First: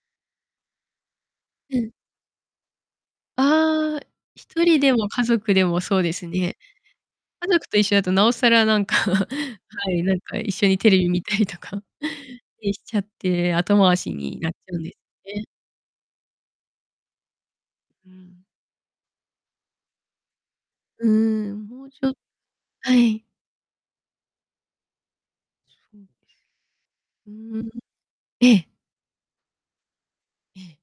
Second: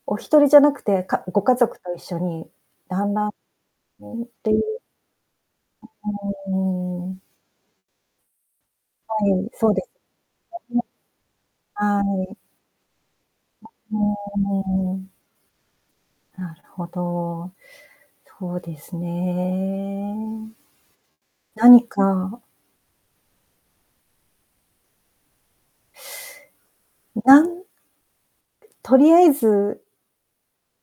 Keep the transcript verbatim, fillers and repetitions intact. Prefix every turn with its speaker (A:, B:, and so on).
A: おひとりじゃなくて、かご家
B: う
A: 族
B: ん。
A: と一緒にだんだん
B: あ
A: [unintelligible]
B: あ、
A: っ
B: ひ
A: ていう。
B: とりでも家族でもそうです
A: う
B: ね。
A: ーん。
B: 家族と一緒だとなおさらなんか、
A: は
B: は
A: い、そうです。
B: い、なんか一緒にテレビ見たりと
A: [unintelligible]
B: か
A: はい。
B: りしちゃって、後
A: う
B: 回しになっちゃうんで
A: ー
B: す
A: ん。
B: ね。
A: なるほど、
B: うん。
A: そうですね。
B: うーん、も
A: 何
B: うちょっ
A: か
B: はい。う
A: なん
B: ーん。ええ。
A: とりあえず
B: ええ。